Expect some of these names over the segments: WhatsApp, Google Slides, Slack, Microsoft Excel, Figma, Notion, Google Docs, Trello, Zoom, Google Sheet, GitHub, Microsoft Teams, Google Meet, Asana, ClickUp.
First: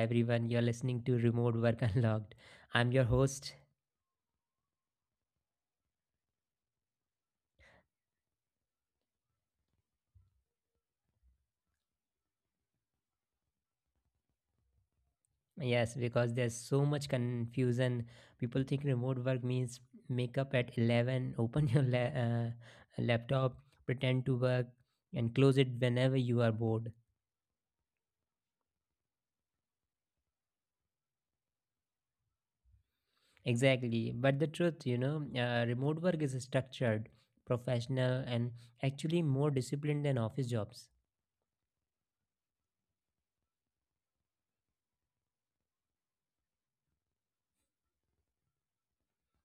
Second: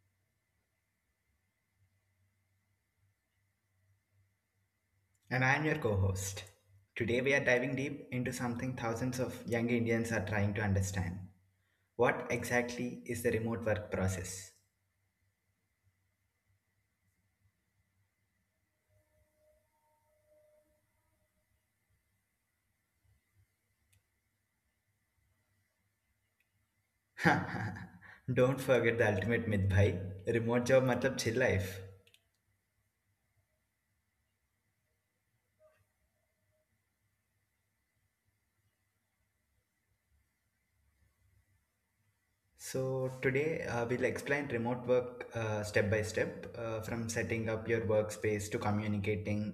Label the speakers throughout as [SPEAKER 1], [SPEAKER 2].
[SPEAKER 1] everyone. You're listening to Remote Work Unlocked. I'm your host.
[SPEAKER 2] And I'm your co host. Today we are diving deep into something thousands of young Indians are trying to understand. What exactly is the remote work process?
[SPEAKER 1] Yes, because there's so much confusion. People think remote work means make up at 11, open your laptop, pretend to work, and close it whenever you are bored.
[SPEAKER 2] Don't forget the ultimate myth, bhai. Remote job matlab chill life.
[SPEAKER 1] Exactly. But the truth, remote work is structured, professional, and actually more disciplined than office jobs.
[SPEAKER 2] So today we'll explain remote work step by step from setting up your workspace to communicating,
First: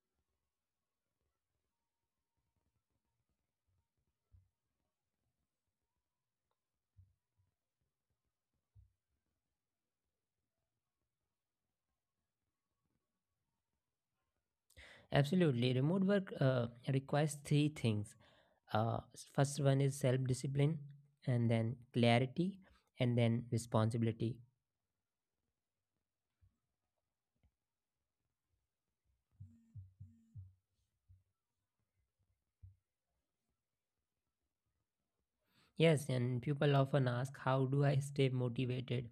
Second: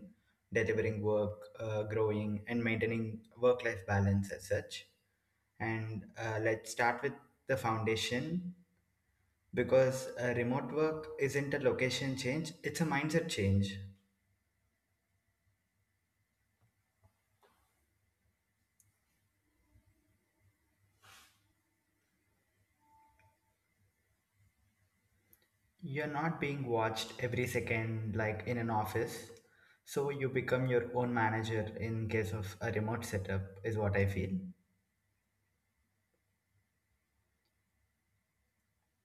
[SPEAKER 2] delivering work, growing and maintaining work life balance as such and let's start with the foundation. Because remote work isn't a location change, it's a mindset change.
[SPEAKER 1] Absolutely. Remote work requires three things, uh, first one is self discipline, and then clarity, and then responsibility.
[SPEAKER 2] You're not being watched every second like in an office. So you become your own manager in case of a remote setup, is what I feel.
[SPEAKER 1] Yes, and people often ask, how do I stay motivated?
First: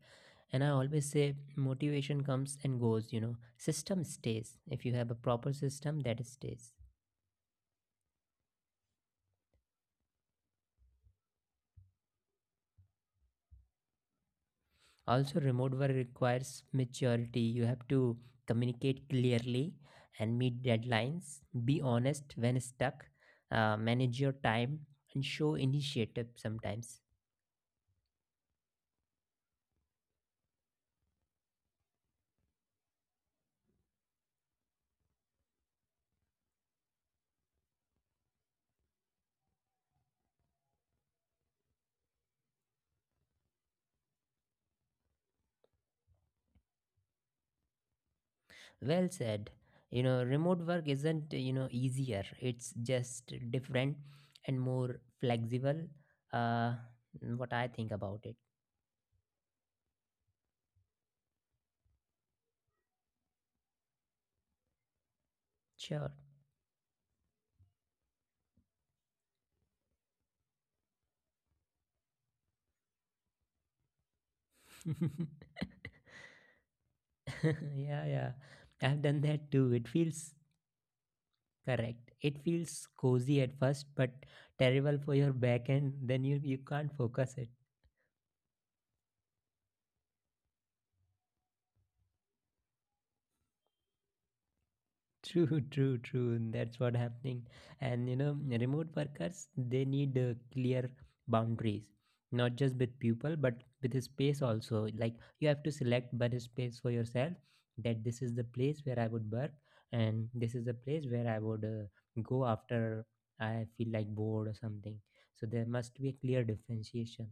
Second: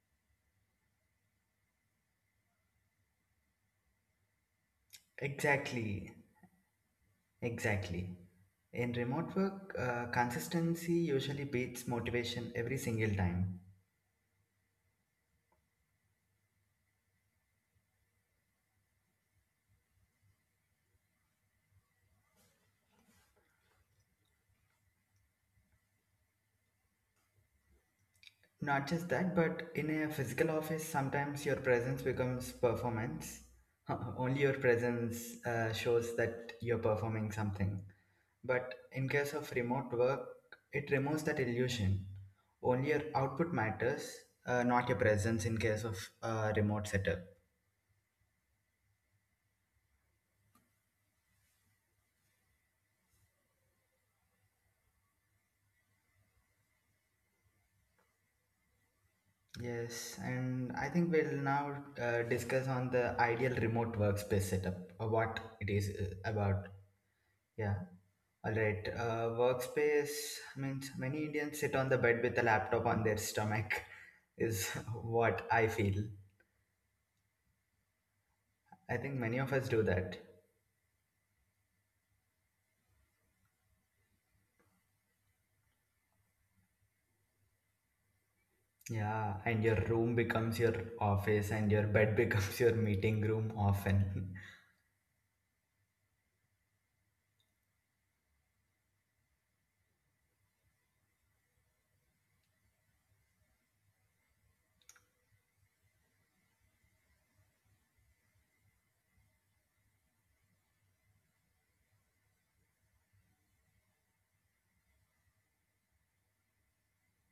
[SPEAKER 1] And I always say motivation comes and goes. System stays. If you have a proper system,
[SPEAKER 2] Exactly,
[SPEAKER 1] that stays.
[SPEAKER 2] exactly. In remote work, consistency usually beats motivation every single time.
[SPEAKER 1] Also, remote work requires maturity. You have to communicate clearly and meet deadlines, be honest when stuck, manage your time, and show initiative sometimes.
[SPEAKER 2] Not just that, but in a physical office, sometimes your presence becomes performance. Only your presence shows that you're performing something. But in case of remote work, it removes that illusion. Only your output matters, not your presence in case of remote setup.
[SPEAKER 1] Well said. You know, remote work isn't, you know, easier. It's just different and more flexible. Uh, what I think about it.
[SPEAKER 2] Yes, and I think we'll now discuss on the ideal remote workspace setup, what it is
[SPEAKER 1] Sure.
[SPEAKER 2] about. Yeah. All right. Workspace means many Indians sit on the bed with a laptop on their stomach, is what I feel.
[SPEAKER 1] yeah, yeah.
[SPEAKER 2] I
[SPEAKER 1] I've
[SPEAKER 2] think
[SPEAKER 1] done
[SPEAKER 2] many
[SPEAKER 1] that
[SPEAKER 2] of us
[SPEAKER 1] too.
[SPEAKER 2] do
[SPEAKER 1] It
[SPEAKER 2] that.
[SPEAKER 1] feels correct. It feels cozy at first, but terrible for your back end. Then you can't focus it.
[SPEAKER 2] Yeah, and your room becomes your office, and your bed becomes your meeting room often.
[SPEAKER 1] True, true, true. And That's what happening. And you know, remote workers, they need clear boundaries, not just with people, but with the space also. Like, you have to select better space for yourself. That this is the place where I would work, and this is the place where I would go after I feel like bored or something. So there must be a clear differentiation.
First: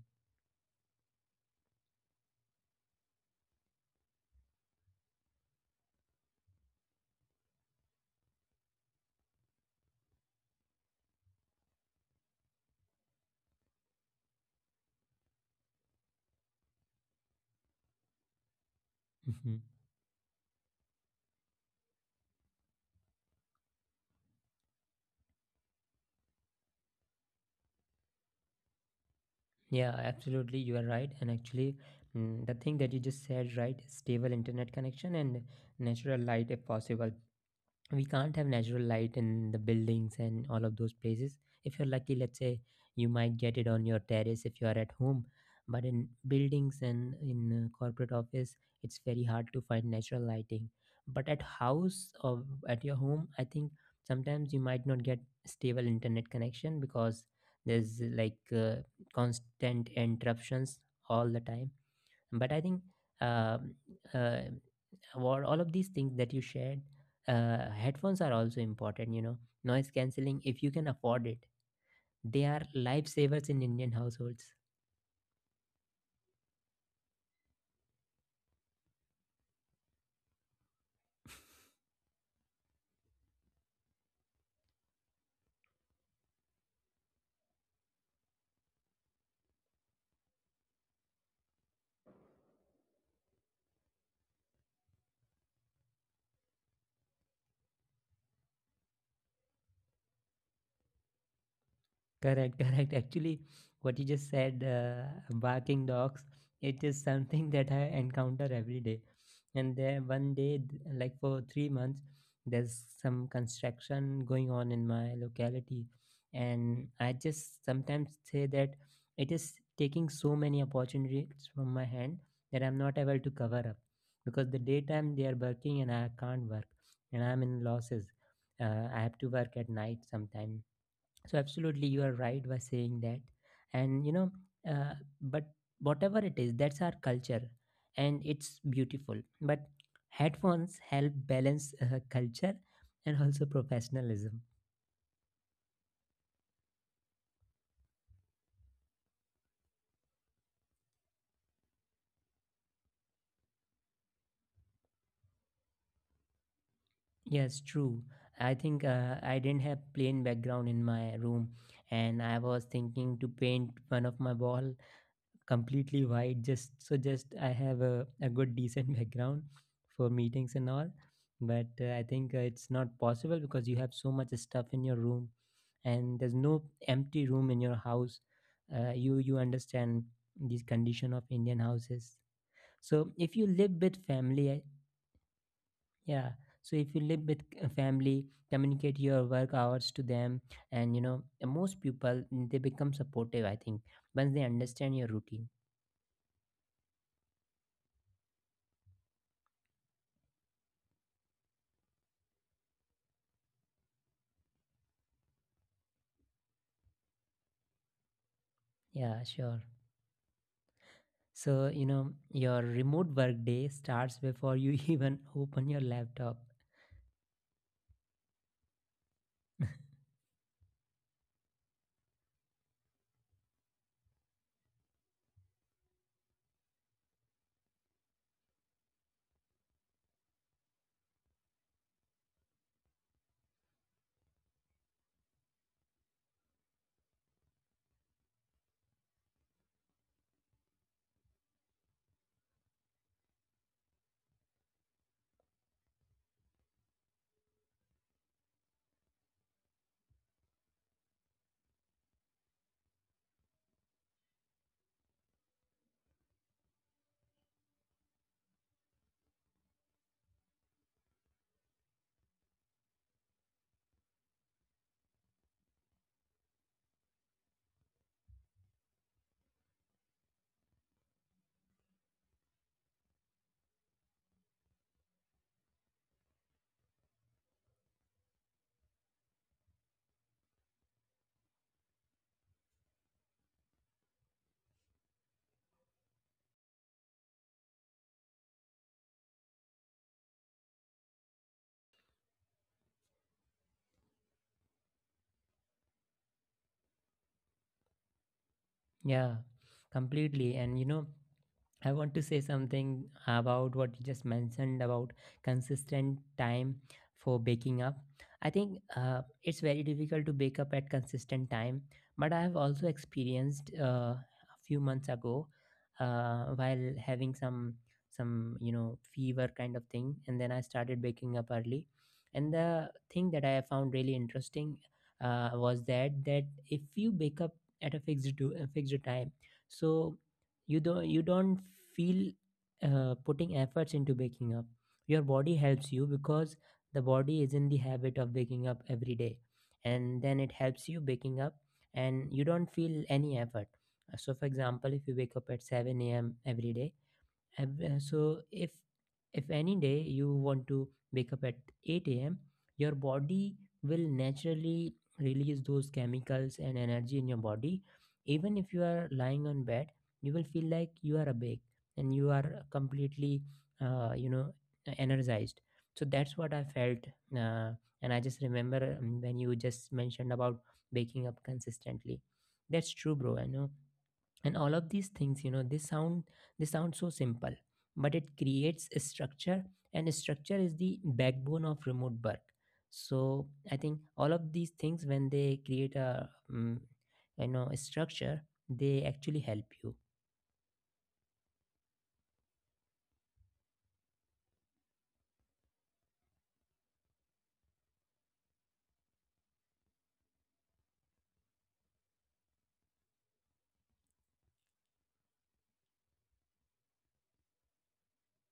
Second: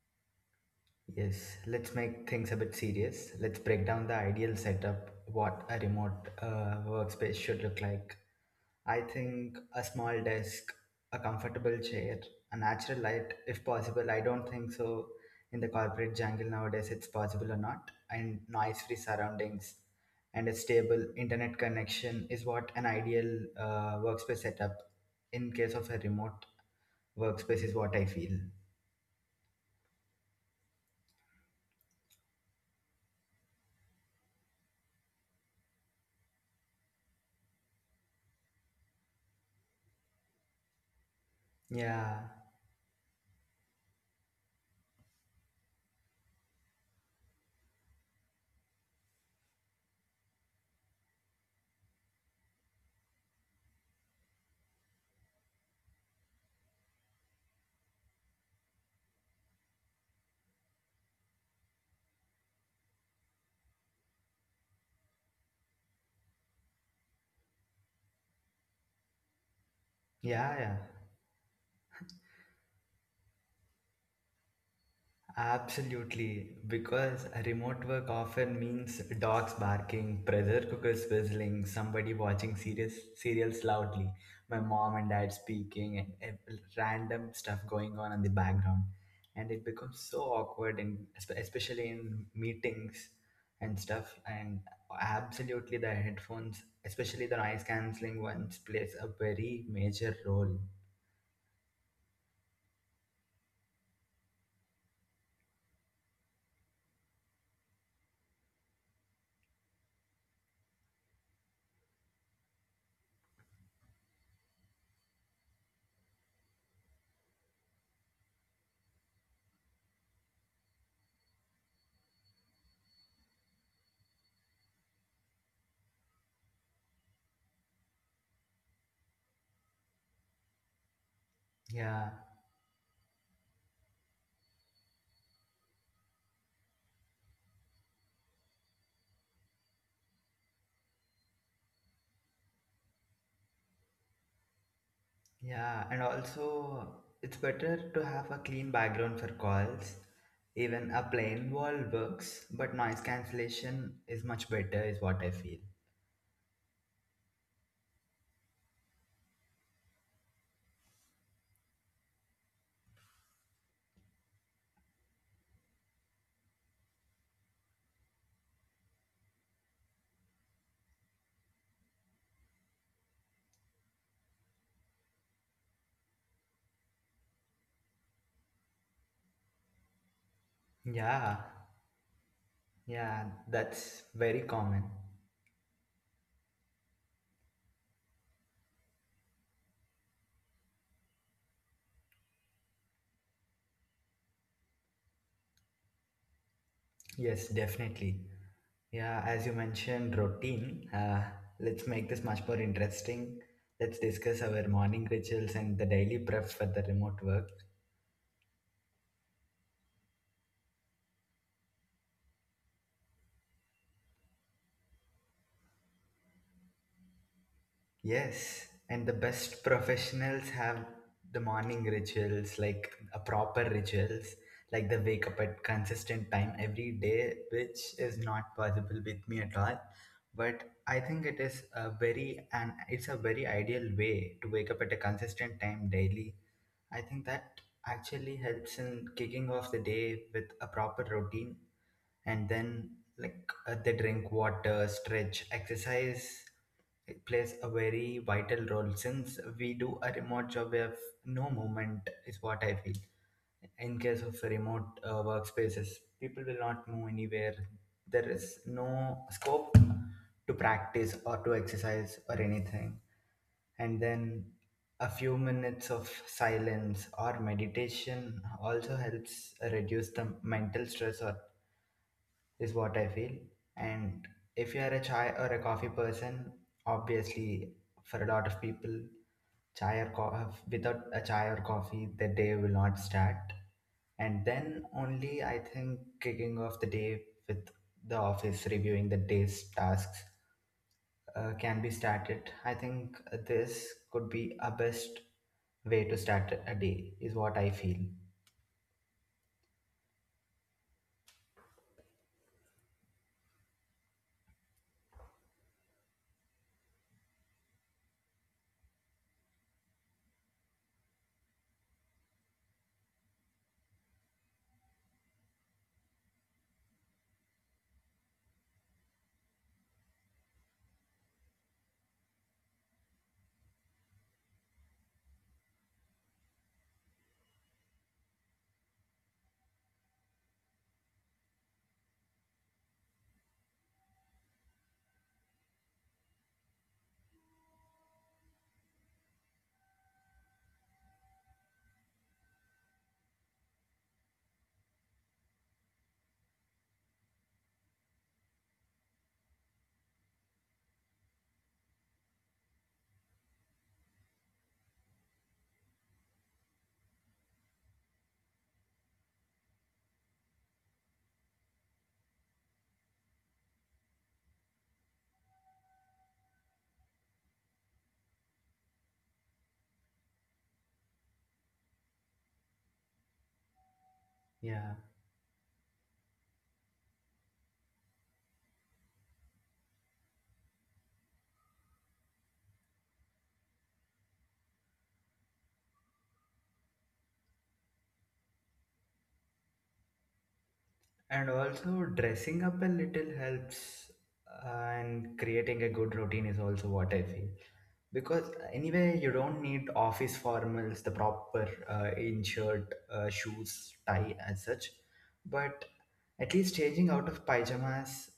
[SPEAKER 2] Yes, let's make things a bit serious. Let's break down the ideal setup, what a remote workspace should look like. I think a small desk, a comfortable chair, a natural light if possible. I don't think so in the corporate jungle nowadays it's possible or not, and noise free surroundings and a stable internet connection is what an ideal workspace setup in case of a remote workspace is what I feel.
[SPEAKER 1] Yeah, absolutely. You are right. And actually, the thing that you just said, right? Stable internet connection and natural light if possible. We can't have natural light in the buildings and all of those places. If you're lucky,
[SPEAKER 2] Yeah,
[SPEAKER 1] let's say, you might get it on your terrace if you are at home, but in buildings and in corporate office, it's very hard to find natural lighting. But at house or at your home, I think sometimes you might not get stable internet connection because there's like constant interruptions all the time. But I think, um, uh, for all of these things that you shared, uh, headphones are also important, you know, noise cancelling if
[SPEAKER 2] yeah,
[SPEAKER 1] you
[SPEAKER 2] yeah.
[SPEAKER 1] can afford it. They are lifesavers in Indian households.
[SPEAKER 2] Absolutely, because remote work often means dogs barking, pressure cookers whistling, somebody watching serious serials loudly, my mom and dad speaking, and random stuff going on in the background, and it becomes so awkward, and especially in meetings and stuff. And absolutely, the headphones, especially the noise canceling ones, plays a very major role.
[SPEAKER 1] Correct, correct. Actually, what you just said, barking dogs, it is something that I encounter every day. And there, one day, like for 3 months, there's some construction going on in my locality. And I just sometimes say that it is taking so many opportunities from my hand that I'm not able to cover up because the daytime they are working and I can't work and I'm in losses. I have to work at night sometime, so absolutely, you
[SPEAKER 2] Yeah.
[SPEAKER 1] are right by saying that. And you know, uh, but whatever it is, that's our culture, and it's beautiful. But headphones help balance culture and also professionalism.
[SPEAKER 2] Yeah, and also it's better to have a clean background for calls. Even a plain wall works, but noise cancellation is much better, is what I feel.
[SPEAKER 1] Yes, true. I think I didn't have plain background in my room, and I was thinking to paint one of my wall completely white just so just I have a good decent background for meetings and all. But I think it's not possible because you have so much stuff in your room and there's no empty room in your house. Uh, you understand this condition of
[SPEAKER 2] Yeah,
[SPEAKER 1] Indian houses. So
[SPEAKER 2] yeah,
[SPEAKER 1] if you live with
[SPEAKER 2] that's very
[SPEAKER 1] family,
[SPEAKER 2] common.
[SPEAKER 1] yeah. So if you live with family, communicate your work hours to them. And you know, most people, they become supportive, I think, once they understand your routine.
[SPEAKER 2] Yes, definitely. Yeah, as you mentioned, routine. Let's make this much more interesting. Let's discuss our morning rituals and the daily prep for the remote work.
[SPEAKER 1] Yeah, sure. So, you know, your remote work day starts before you even open your laptop.
[SPEAKER 2] Yes, and the best professionals have the morning rituals, like a proper rituals, like they wake up at consistent time every day, which is not possible with me at all. But I think it is a very and it's a very ideal way to wake up at a consistent time daily. I think that actually helps in kicking off the day with a proper routine, and then like they drink water, stretch, exercise. It plays a very vital role since we do a remote job we have no movement is what I feel in case of remote workspaces. People will not move anywhere, there is no scope to practice or to exercise or anything. And then a few minutes of silence or meditation also helps reduce the mental stress or is what I feel. And if you are a chai or a coffee person, obviously, for a lot of people, without a chai or coffee, the day will not start. And then only I think kicking off the day with the office reviewing the day's tasks can be started. I think this could be a best way to start a day, is what I feel.
[SPEAKER 1] Yeah, completely. And, you know, I want to say something about what you just mentioned about consistent time for waking up. I think it's very difficult to wake up at consistent time, but I have also experienced a few months ago while having some, you know, fever kind of thing, and then I started waking up early. And the thing that I found really interesting, was that if you wake up at a fixed time, so you don't feel putting efforts into waking up. Your body helps you because the body is in the habit of waking up every day, and then it helps you waking up, and you don't feel any effort. So for example, if you wake up at 7 a.m every day. So if any day you want to wake up at 8 a.m., your body will naturally release those chemicals and energy in your body. Even if you are lying on bed, you will feel like you are awake and you are completely, uh, you know, energized. So that's what I felt, uh, and I just remember, when you just mentioned about waking up consistently. That's true, bro. I know. And all of
[SPEAKER 2] Yeah.
[SPEAKER 1] these things, you know, they sound so simple, but it creates a structure, and structure is the backbone of remote work. So I think all of these things, when they create a, um, you know, a structure, they actually help you.
[SPEAKER 2] And also, dressing up a little helps, and creating a good routine is also what I feel. Because anyway, you don't need office formals, the proper in shirt, shoes, tie, as such. But at least changing out of pajamas,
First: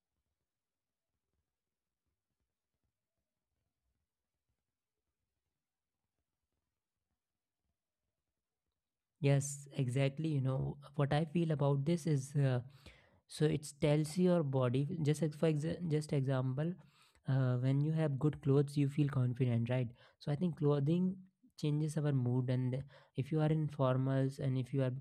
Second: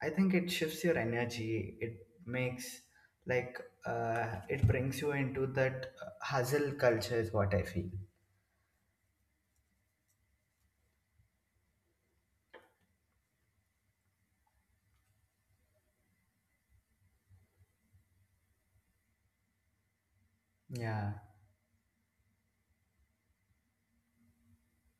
[SPEAKER 2] I think it shifts your energy. It makes like it brings you into that hustle culture is what I feel.
[SPEAKER 1] Yes, exactly. You know, what I feel about this is so it tells your body just just example, when you have good clothes, you feel confident, right? So I think
[SPEAKER 2] Yeah.
[SPEAKER 1] clothing changes our mood. And if you are,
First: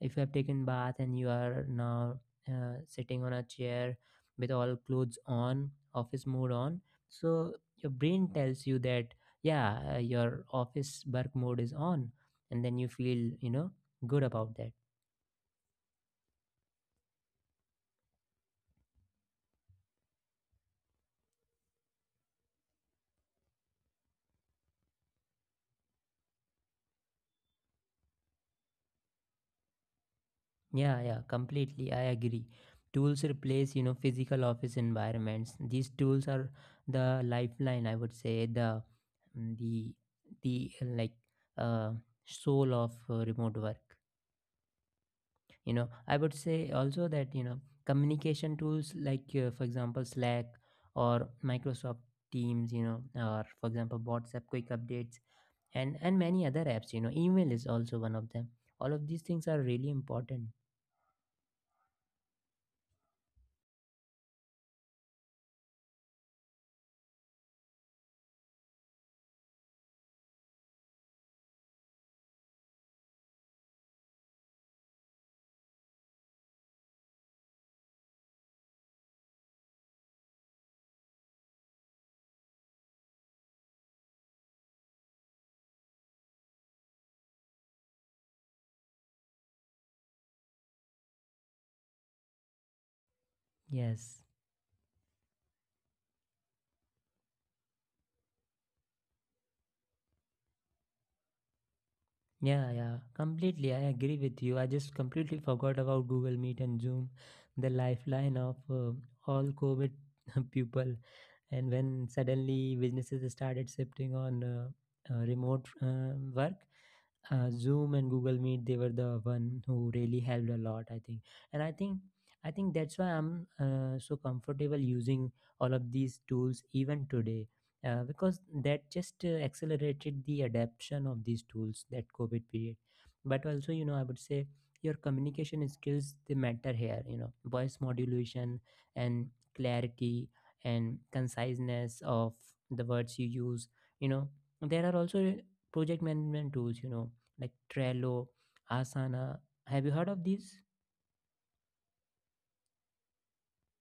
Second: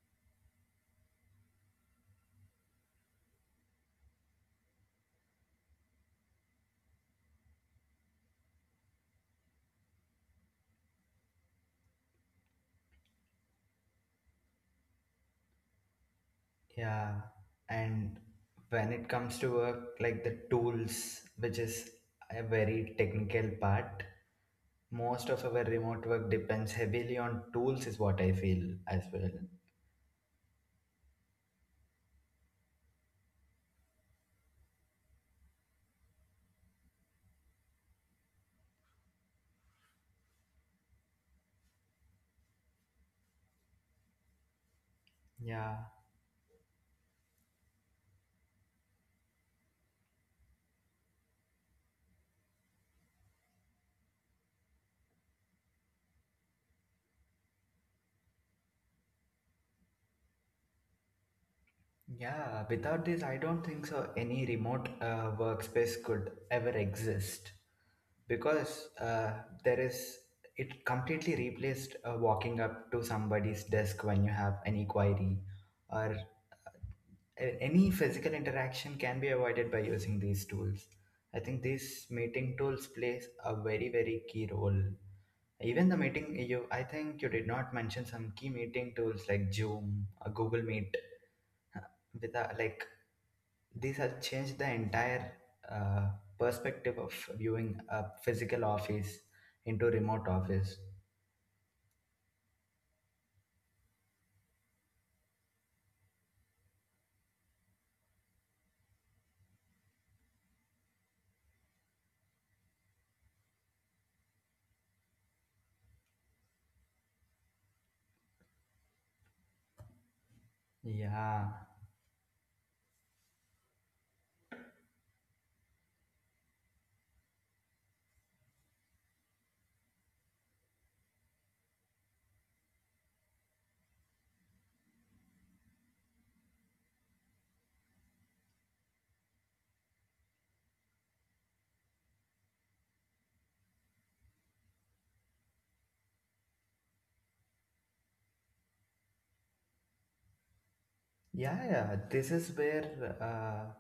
[SPEAKER 1] if you have taken bath and you are now sitting on a chair with all clothes on, office mode on, so your brain tells you that, yeah, your office work mode is on, and then you feel, you know, good about that.
[SPEAKER 2] Yeah, and when it comes to work, like the tools, which is a very technical part, most of our remote work depends heavily on tools, is what I feel as well.
[SPEAKER 1] Yeah, yeah, completely, I agree. Tools replace, you know, physical office environments. These tools are the lifeline, I would say, the the like uh, soul of remote work. You
[SPEAKER 2] Yeah,
[SPEAKER 1] know, I would say also that, you know, communication tools like, for example, Slack, or Microsoft Teams, you know, or for example WhatsApp, quick updates, and many other apps, you know, email is also one of them. All of these things are really important.
[SPEAKER 2] yeah, without this, I don't think so any remote workspace could ever exist because there is it completely replaced walking up to somebody's desk when you have any query or any physical interaction can be avoided by using these tools. I think these meeting tools plays a very very key role. Even the meeting you, I think you did not mention some key meeting tools like Zoom, a Google Meet. With a, like these have
[SPEAKER 1] Yes.
[SPEAKER 2] changed the entire uh, perspective of viewing a physical office into remote office.
[SPEAKER 1] Yeah, yeah, completely, I agree with you. I just completely forgot about Google Meet and Zoom, the lifeline of all COVID people, and when suddenly businesses started shifting on remote work. Uh, Zoom and Google Meet, they were the one who really helped a lot, I think.
[SPEAKER 2] Yeah.
[SPEAKER 1] And I think that's why I'm so comfortable using all of these tools even today, because that just accelerated the adaption of these tools, that COVID period. But also, you know, I would say your communication skills, they matter here. You know, voice modulation and clarity and conciseness of the words you use. You know, there are also project management tools. You know, like Trello, Asana. Have you heard of these?
[SPEAKER 2] Yeah, yeah. This is where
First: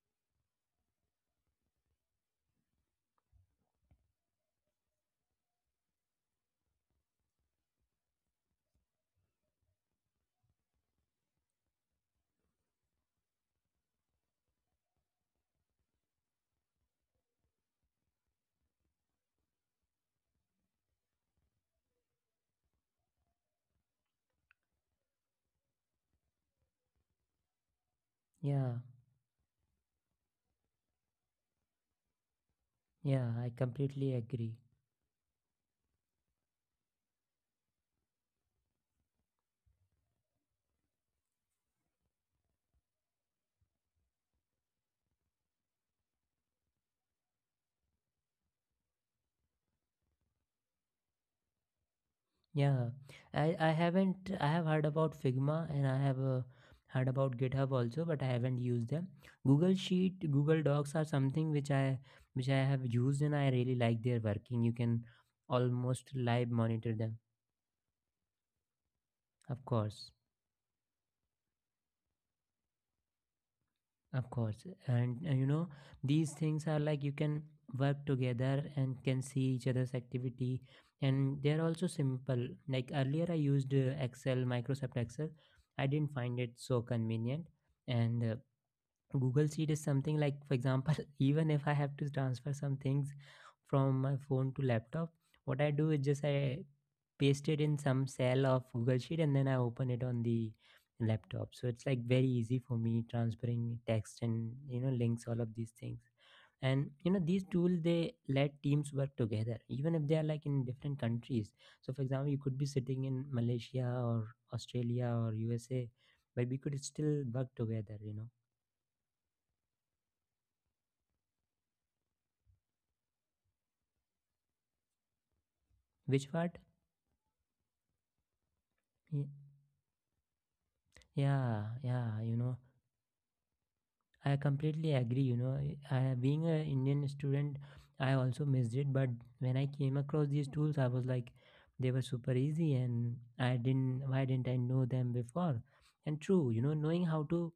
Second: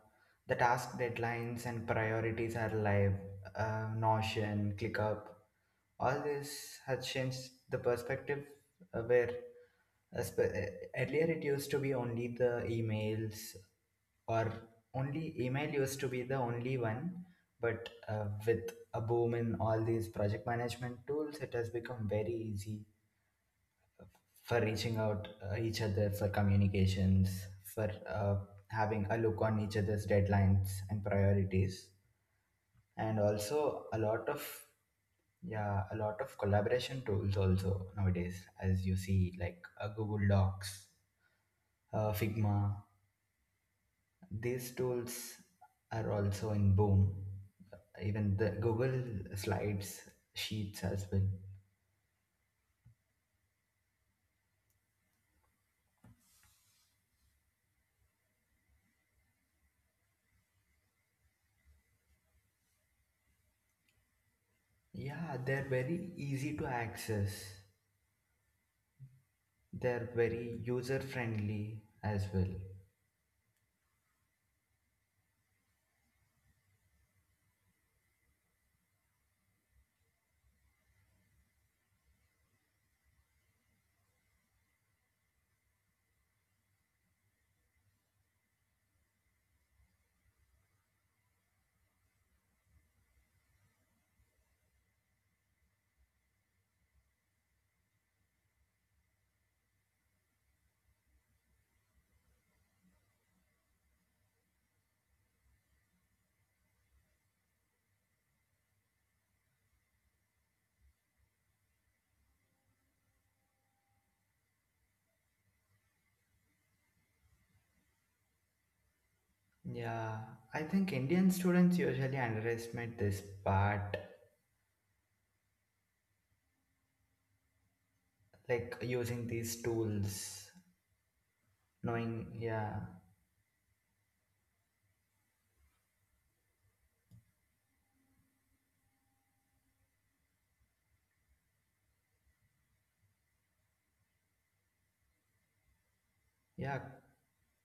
[SPEAKER 2] the task deadlines and priorities are live. Notion, ClickUp, all this has changed the perspective uh, where uh, sp- uh, earlier it used to be only the emails or only email used to be the only one. But with a boom in all these project management tools, it has become very easy for reaching out each other for communications, for
[SPEAKER 1] Yeah,
[SPEAKER 2] having a look on each other's deadlines and priorities, and
[SPEAKER 1] yeah, I
[SPEAKER 2] also a
[SPEAKER 1] completely
[SPEAKER 2] lot of
[SPEAKER 1] agree.
[SPEAKER 2] yeah, a lot of collaboration tools also nowadays, as you see, like Google Docs, Figma. These tools are also in boom. Even the Google Slides sheets as well.
[SPEAKER 1] Yeah, I haven't, I have heard about Figma, and I have heard about GitHub also, but I haven't used them. Google Sheet, Google Docs are something which which I have used, and I really like their working. You can
[SPEAKER 2] Yeah, they're very
[SPEAKER 1] almost
[SPEAKER 2] easy
[SPEAKER 1] live
[SPEAKER 2] to
[SPEAKER 1] monitor them,
[SPEAKER 2] access.
[SPEAKER 1] of
[SPEAKER 2] They're
[SPEAKER 1] course.
[SPEAKER 2] very user friendly as well.
[SPEAKER 1] Of course. And you know, these things are like, you can work together and can see each other's activity. And they're also simple. Like earlier, I used Excel, Microsoft Excel. I didn't find it so convenient. And Google Sheet is something like, for example, even if I have to transfer some things from my phone to laptop, what I do is just I paste it in some cell of Google Sheet, and then I open it on the laptop. So it's like very easy for me transferring text and, you know, links, all of these things. And you know, these tools, they let teams work together, even if they are like in different countries. So for example, you could be sitting in Malaysia or Australia or USA, but we could still work together. You know.
[SPEAKER 2] Yeah, I think Indian students usually underestimate this part,
[SPEAKER 1] Which part?
[SPEAKER 2] like using
[SPEAKER 1] Y-
[SPEAKER 2] these tools,
[SPEAKER 1] Yeah,
[SPEAKER 2] knowing,
[SPEAKER 1] yeah, you know,
[SPEAKER 2] yeah,
[SPEAKER 1] I completely agree. You know, I, being a Indian student, I also missed it. But when I came across these tools, I was like, they were super easy, and I didn't. Why didn't I know them before? And true, you
[SPEAKER 2] yeah,
[SPEAKER 1] know,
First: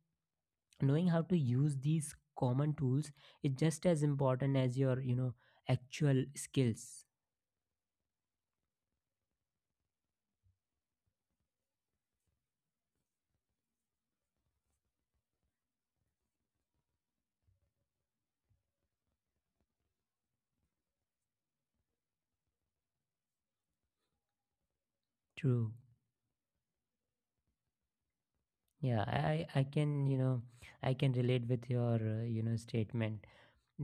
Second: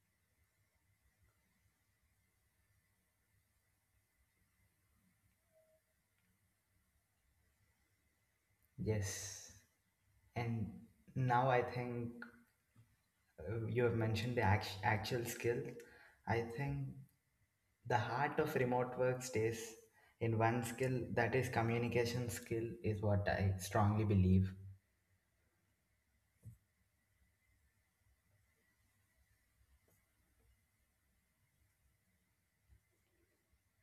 [SPEAKER 1] knowing how to use these common tools is just as important as your, you know, actual skills.
[SPEAKER 2] yes. And now I think you have mentioned the actual skill. I think the heart of remote work stays in one skill, that is communication skill, is what I strongly believe.
[SPEAKER 1] True. Yeah, I I can, you know, I can relate with your, you know, statement.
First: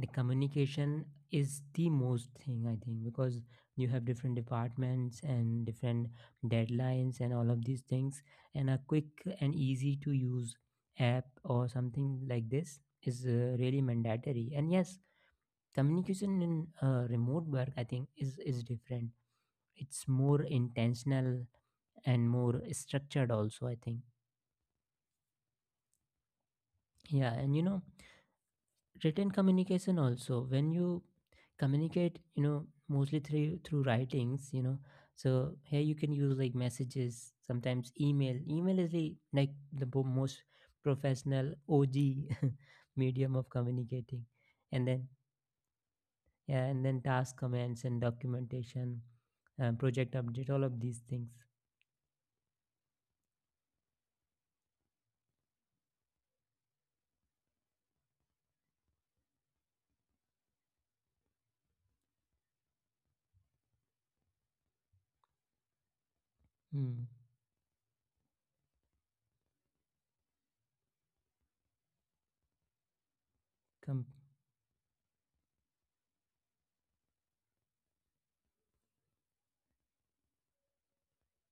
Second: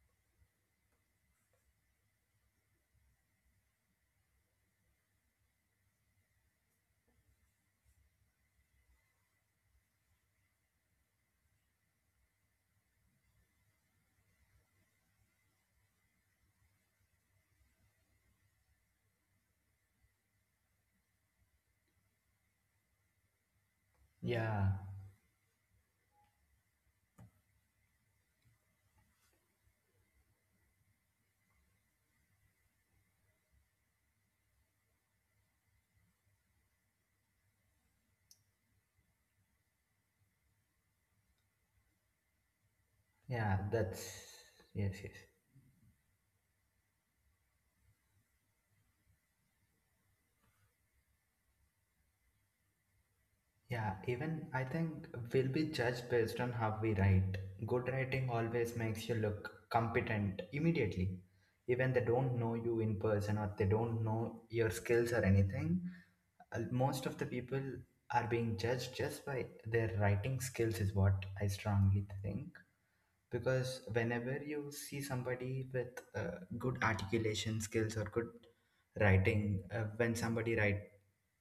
[SPEAKER 1] The communication is the most thing, I think, because you have different departments and different deadlines and all of these things, and a quick and easy to use app or something like this is really mandatory. And yes, communication in remote work, I think, is different. It's more intentional and more structured also, I think.
[SPEAKER 2] Yeah,
[SPEAKER 1] Yeah, and written communication also. When you communicate, you know, mostly through writings, you know. So here you can use like messages, sometimes email. Email is the like the bo- most professional og medium of
[SPEAKER 2] yeah, that's,
[SPEAKER 1] communicating. And
[SPEAKER 2] yes,
[SPEAKER 1] then
[SPEAKER 2] yes.
[SPEAKER 1] yeah, and then task commands and documentation, project update, all of these things.
[SPEAKER 2] Yeah, even I think we'll be judged based on how we write. Good writing always makes you look competent immediately. Even they don't know you in person or they don't know your skills or anything.
[SPEAKER 1] Hmm.
[SPEAKER 2] Most of the people are being judged just by their writing skills, is what I strongly think. Because
[SPEAKER 1] Com-
[SPEAKER 2] whenever you see somebody with good articulation skills or good writing, when somebody write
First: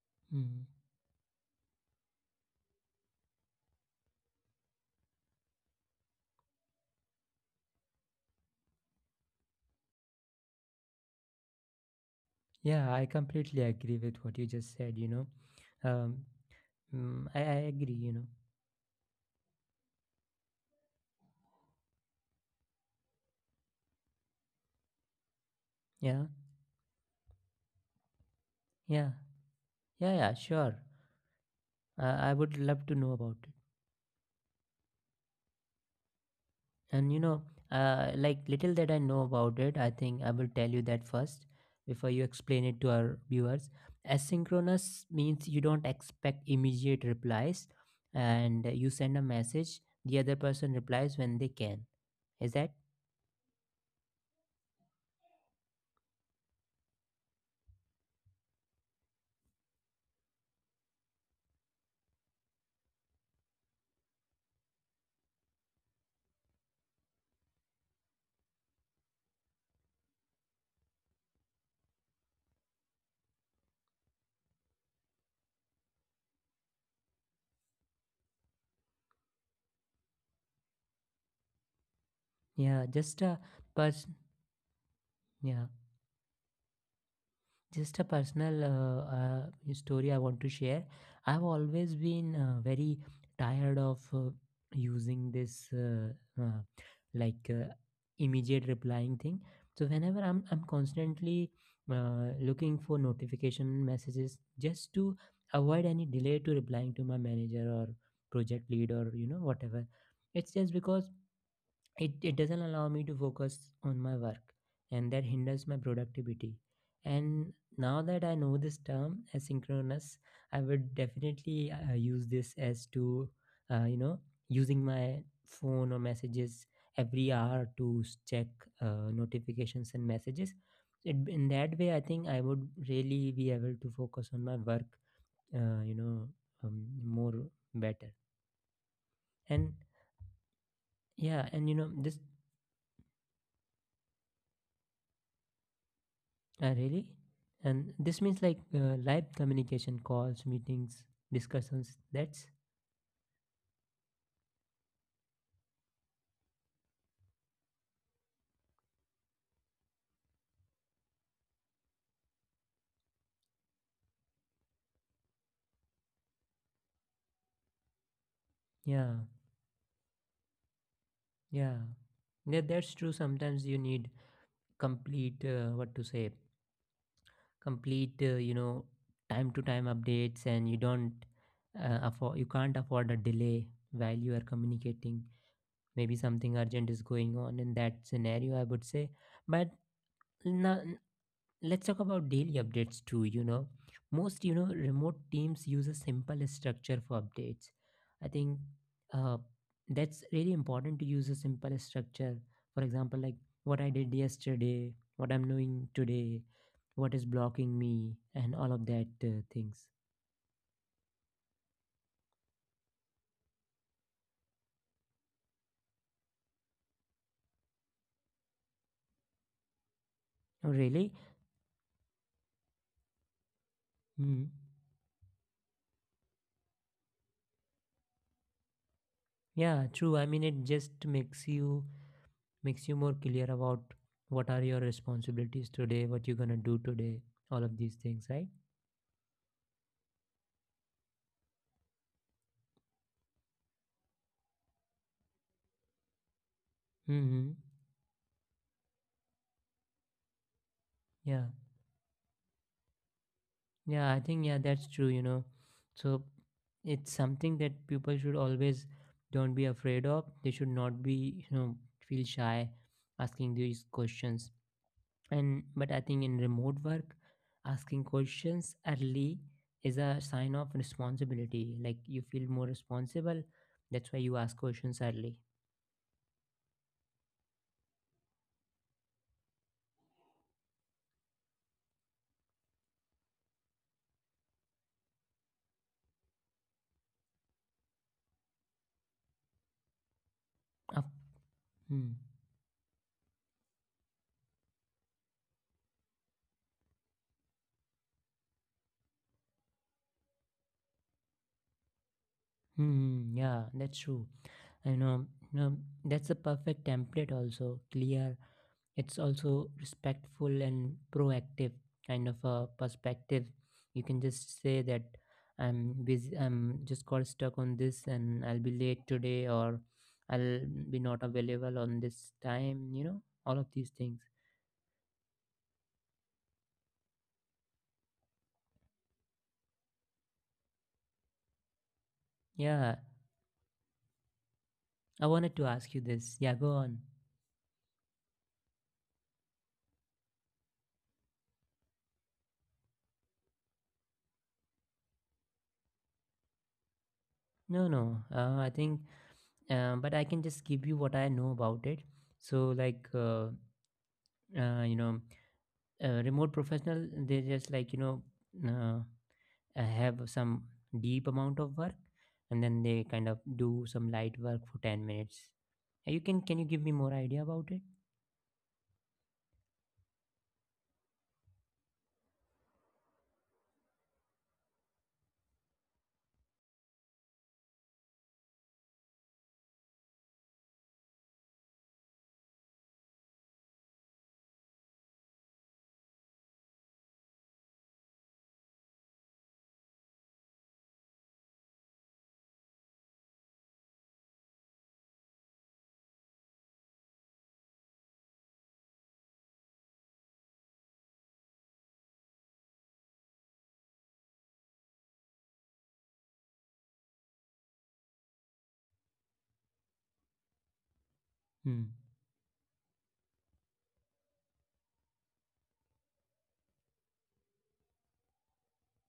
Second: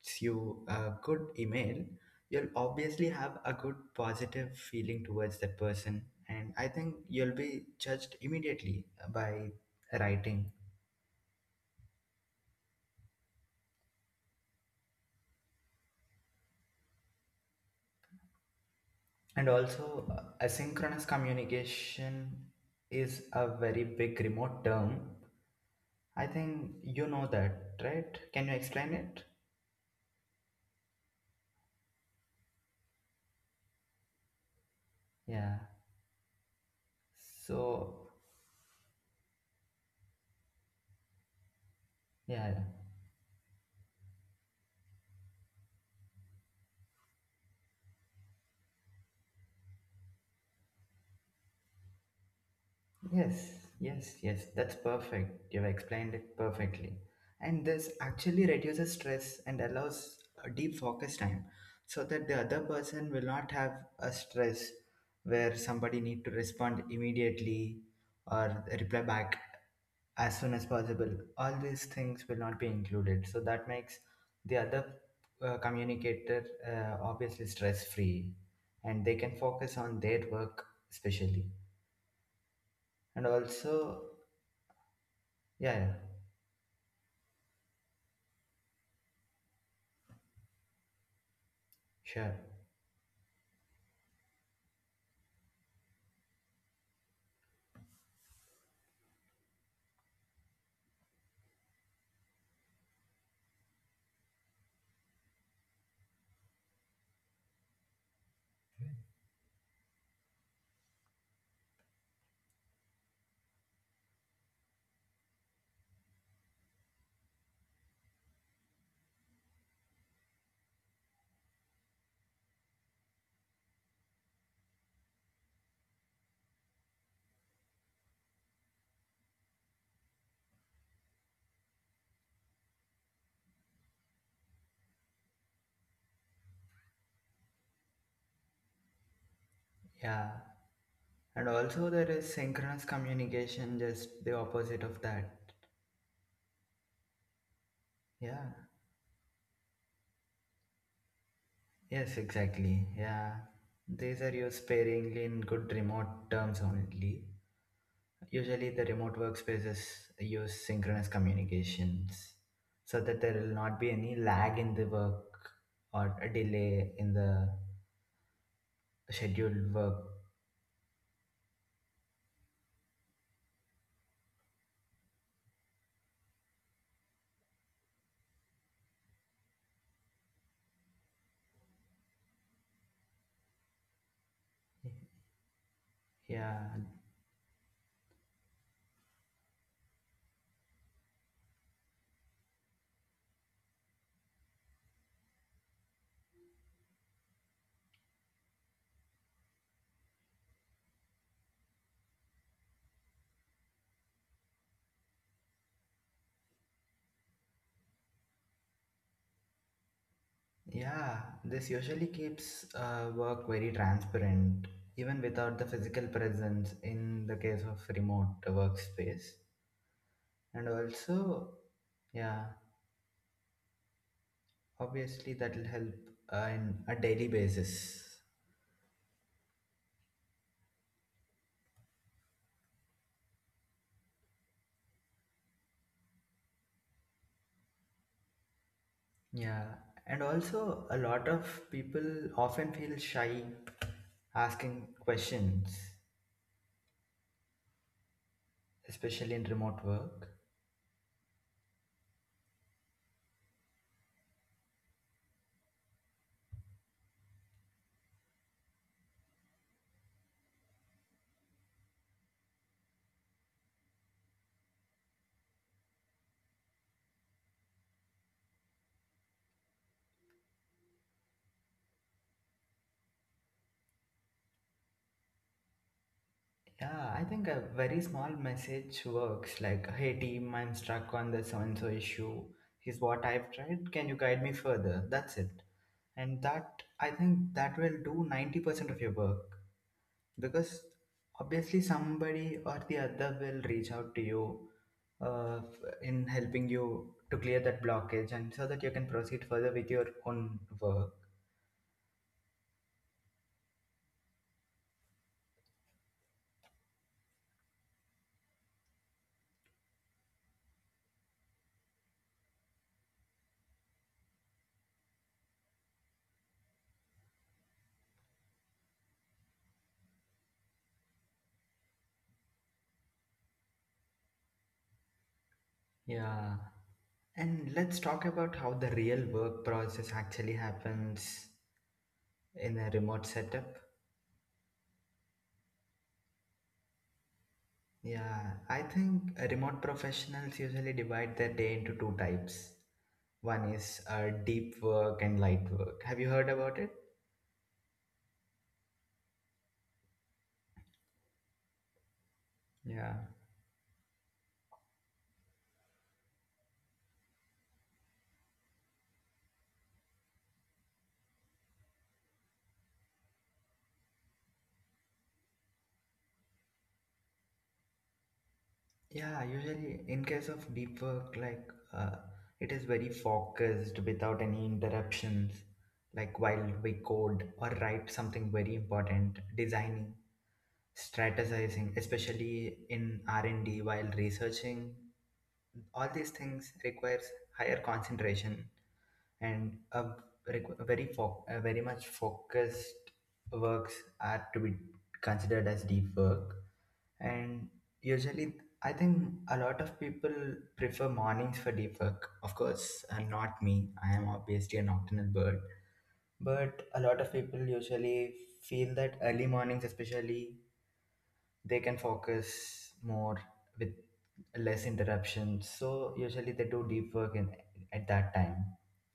[SPEAKER 2] gives you
[SPEAKER 1] hmm.
[SPEAKER 2] a good email, you'll obviously have a good positive feeling towards that person. And I think you'll be judged immediately by writing.
[SPEAKER 1] Yeah, I completely agree with what you just said, you know um, I agree, you know.
[SPEAKER 2] And also, asynchronous communication is a very big remote term. I
[SPEAKER 1] Yeah.
[SPEAKER 2] think you know that, right? Can you explain it?
[SPEAKER 1] Yeah, yeah, yeah, sure. I would love to know about it.
[SPEAKER 2] Yeah.
[SPEAKER 1] And you know,
[SPEAKER 2] So,
[SPEAKER 1] like little that I know about it, I think I will tell you that first before
[SPEAKER 2] yeah. Yeah.
[SPEAKER 1] you explain it to our viewers. Asynchronous means you don't expect immediate replies and you send a message, the other person replies when they can. Is that?
[SPEAKER 2] Yes, yes, yes, that's perfect. You've explained it perfectly. And this actually reduces stress and allows a deep focus time so that the other person will not have a stress where somebody need to respond immediately or reply back as soon as possible. All these things will not be included. So that makes the other communicator obviously stress free and they can focus on their work especially.
[SPEAKER 1] Yeah,
[SPEAKER 2] And
[SPEAKER 1] just a
[SPEAKER 2] also,
[SPEAKER 1] person.
[SPEAKER 2] yeah,
[SPEAKER 1] Yeah.
[SPEAKER 2] yeah.
[SPEAKER 1] Just a personal story I want to share. I've always
[SPEAKER 2] Sure.
[SPEAKER 1] been very tired of using this uh, like uh, immediate replying thing. So whenever I'm constantly looking for notification messages just to avoid any delay to replying to my manager or project lead or you know, whatever. It's just because it doesn't allow me to focus on my work, and that hinders my productivity. And now that I know this term asynchronous, I would definitely use this as to uh, you know using my phone or messages every hour to s- check notifications and messages, in that way, I think I would really be able to focus on my work uh, you know more better. And
[SPEAKER 2] Yeah. And
[SPEAKER 1] yeah, and you
[SPEAKER 2] also
[SPEAKER 1] know
[SPEAKER 2] there
[SPEAKER 1] this.
[SPEAKER 2] is synchronous communication, just the opposite of that.
[SPEAKER 1] Really? And this
[SPEAKER 2] Yeah.
[SPEAKER 1] means like live communication, calls, meetings, discussions.
[SPEAKER 2] Yes,
[SPEAKER 1] That's
[SPEAKER 2] exactly. Yeah. These are used sparingly in good remote terms only. Usually the remote workspaces use synchronous communications so that there will not be any lag in the work or a delay in the
[SPEAKER 1] yeah,
[SPEAKER 2] scheduled work.
[SPEAKER 1] yeah. Yeah, that's true. Sometimes you need complete what to say, complete time to time updates, and you don't afford you can't afford a delay while you are communicating. Maybe
[SPEAKER 2] Yeah.
[SPEAKER 1] something urgent is going on in that scenario, I would say. But no, let's talk about daily updates too, you know. Most, you know, remote teams use a simple structure for updates, I think. uh, that's really important to use a simple structure. For example, like what I did yesterday, what I'm doing today, what is blocking me and all of that things.
[SPEAKER 2] Yeah, this usually keeps work very transparent, even without the physical presence in the case of remote workspace. And
[SPEAKER 1] Oh, really.
[SPEAKER 2] also, yeah,
[SPEAKER 1] Hmm.
[SPEAKER 2] obviously that will help in a daily basis.
[SPEAKER 1] Yeah, true. I mean, it just makes you more clear about what are your responsibilities today, what you're gonna do today, all of these things, right.
[SPEAKER 2] Yeah, and also a lot of people often feel shy asking questions,
[SPEAKER 1] Hmm.
[SPEAKER 2] especially in remote work.
[SPEAKER 1] Yeah, yeah, I think yeah, that's true, you know. So it's something that people should always don't be afraid of. They should not be, you know, feel shy asking these questions. And but I think in remote work, asking questions early is a sign of responsibility. Like you feel more responsible. That's why you ask questions early.
[SPEAKER 2] Yeah, I think a very small message works. Like, hey team, I'm stuck on the so and so issue. Here's what I've tried. Can you guide me further? That's it. And that, I think that will do 90% of your work. Because
[SPEAKER 1] Of
[SPEAKER 2] obviously
[SPEAKER 1] hmm,
[SPEAKER 2] somebody or the other will reach out to you uh, in helping you to clear that blockage and so that you can proceed further with your own work.
[SPEAKER 1] hmm, yeah, that's true. I know, you know, that's a perfect template also. Clear, it's also respectful and proactive kind of a perspective. You can just say that I'm busy, I'm just got stuck on this and I'll be late today, or I'll be not available on this time, you know, all of these things.
[SPEAKER 2] Yeah. And let's talk about how the real work process actually happens in a
[SPEAKER 1] Yeah,
[SPEAKER 2] remote setup.
[SPEAKER 1] I wanted to ask you this, yeah, go on.
[SPEAKER 2] Yeah, I think remote professionals usually divide their day into two types. One is deep work and light work. Have you heard about it?
[SPEAKER 1] No no I think but I can just give you what I know about it. So
[SPEAKER 2] Yeah,
[SPEAKER 1] uh, you know remote professional, they just like, you know, uh, have some deep amount of work and then they kind of do some light work for 10 minutes. You can you give me more idea about it.
[SPEAKER 2] yeah, usually in case of deep work, like, uh, it is very focused without any interruptions, like while we code or write something very important, designing, strategizing, especially in R&D, while researching, all these things requires higher concentration, and a a very much focused works are to be considered as deep work. And usually, I think a lot of people prefer mornings for deep work. Of course, not me, I am obviously a nocturnal bird. But a lot of people usually feel that early mornings especially, they
[SPEAKER 1] Hmm.
[SPEAKER 2] can focus more with less interruptions, so usually they do deep work in, at that time.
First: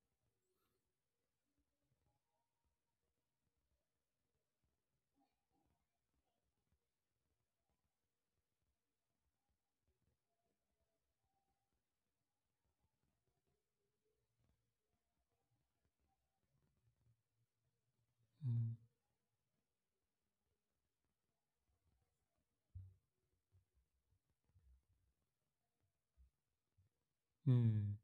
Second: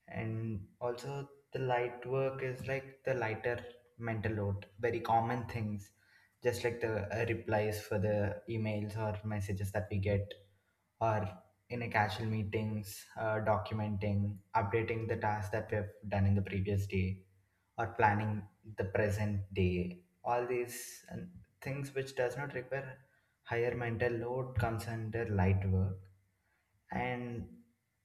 [SPEAKER 2] And also, the light work is like the lighter mental load, very common things, just like the replies for the emails or messages that we get, or in a casual meetings, documenting, updating the tasks that we have done in the previous day, or planning
[SPEAKER 1] Hmm.
[SPEAKER 2] the present day. All these things which does not require higher mental load comes under light work. And
[SPEAKER 1] Hmm.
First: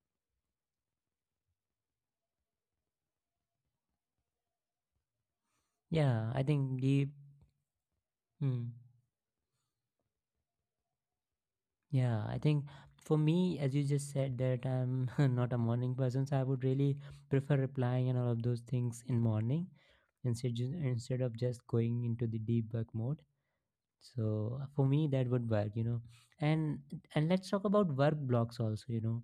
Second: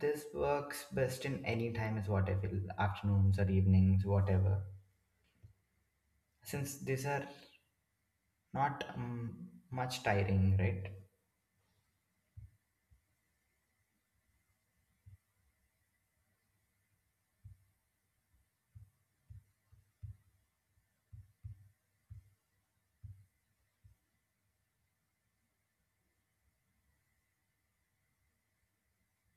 [SPEAKER 2] this works best in any time, is what I feel, afternoons or evenings, whatever.
[SPEAKER 1] Yeah, I
[SPEAKER 2] Since
[SPEAKER 1] think
[SPEAKER 2] these
[SPEAKER 1] deep
[SPEAKER 2] are
[SPEAKER 1] hmm.
[SPEAKER 2] not much tiring, right?
[SPEAKER 1] Yeah, I think for me, as you just said, that I'm not a morning person, so I would really prefer replying and all of those things in morning, instead of just going into the deep work mode. So for me, that would work, you know. And let's talk about work blocks also, you know.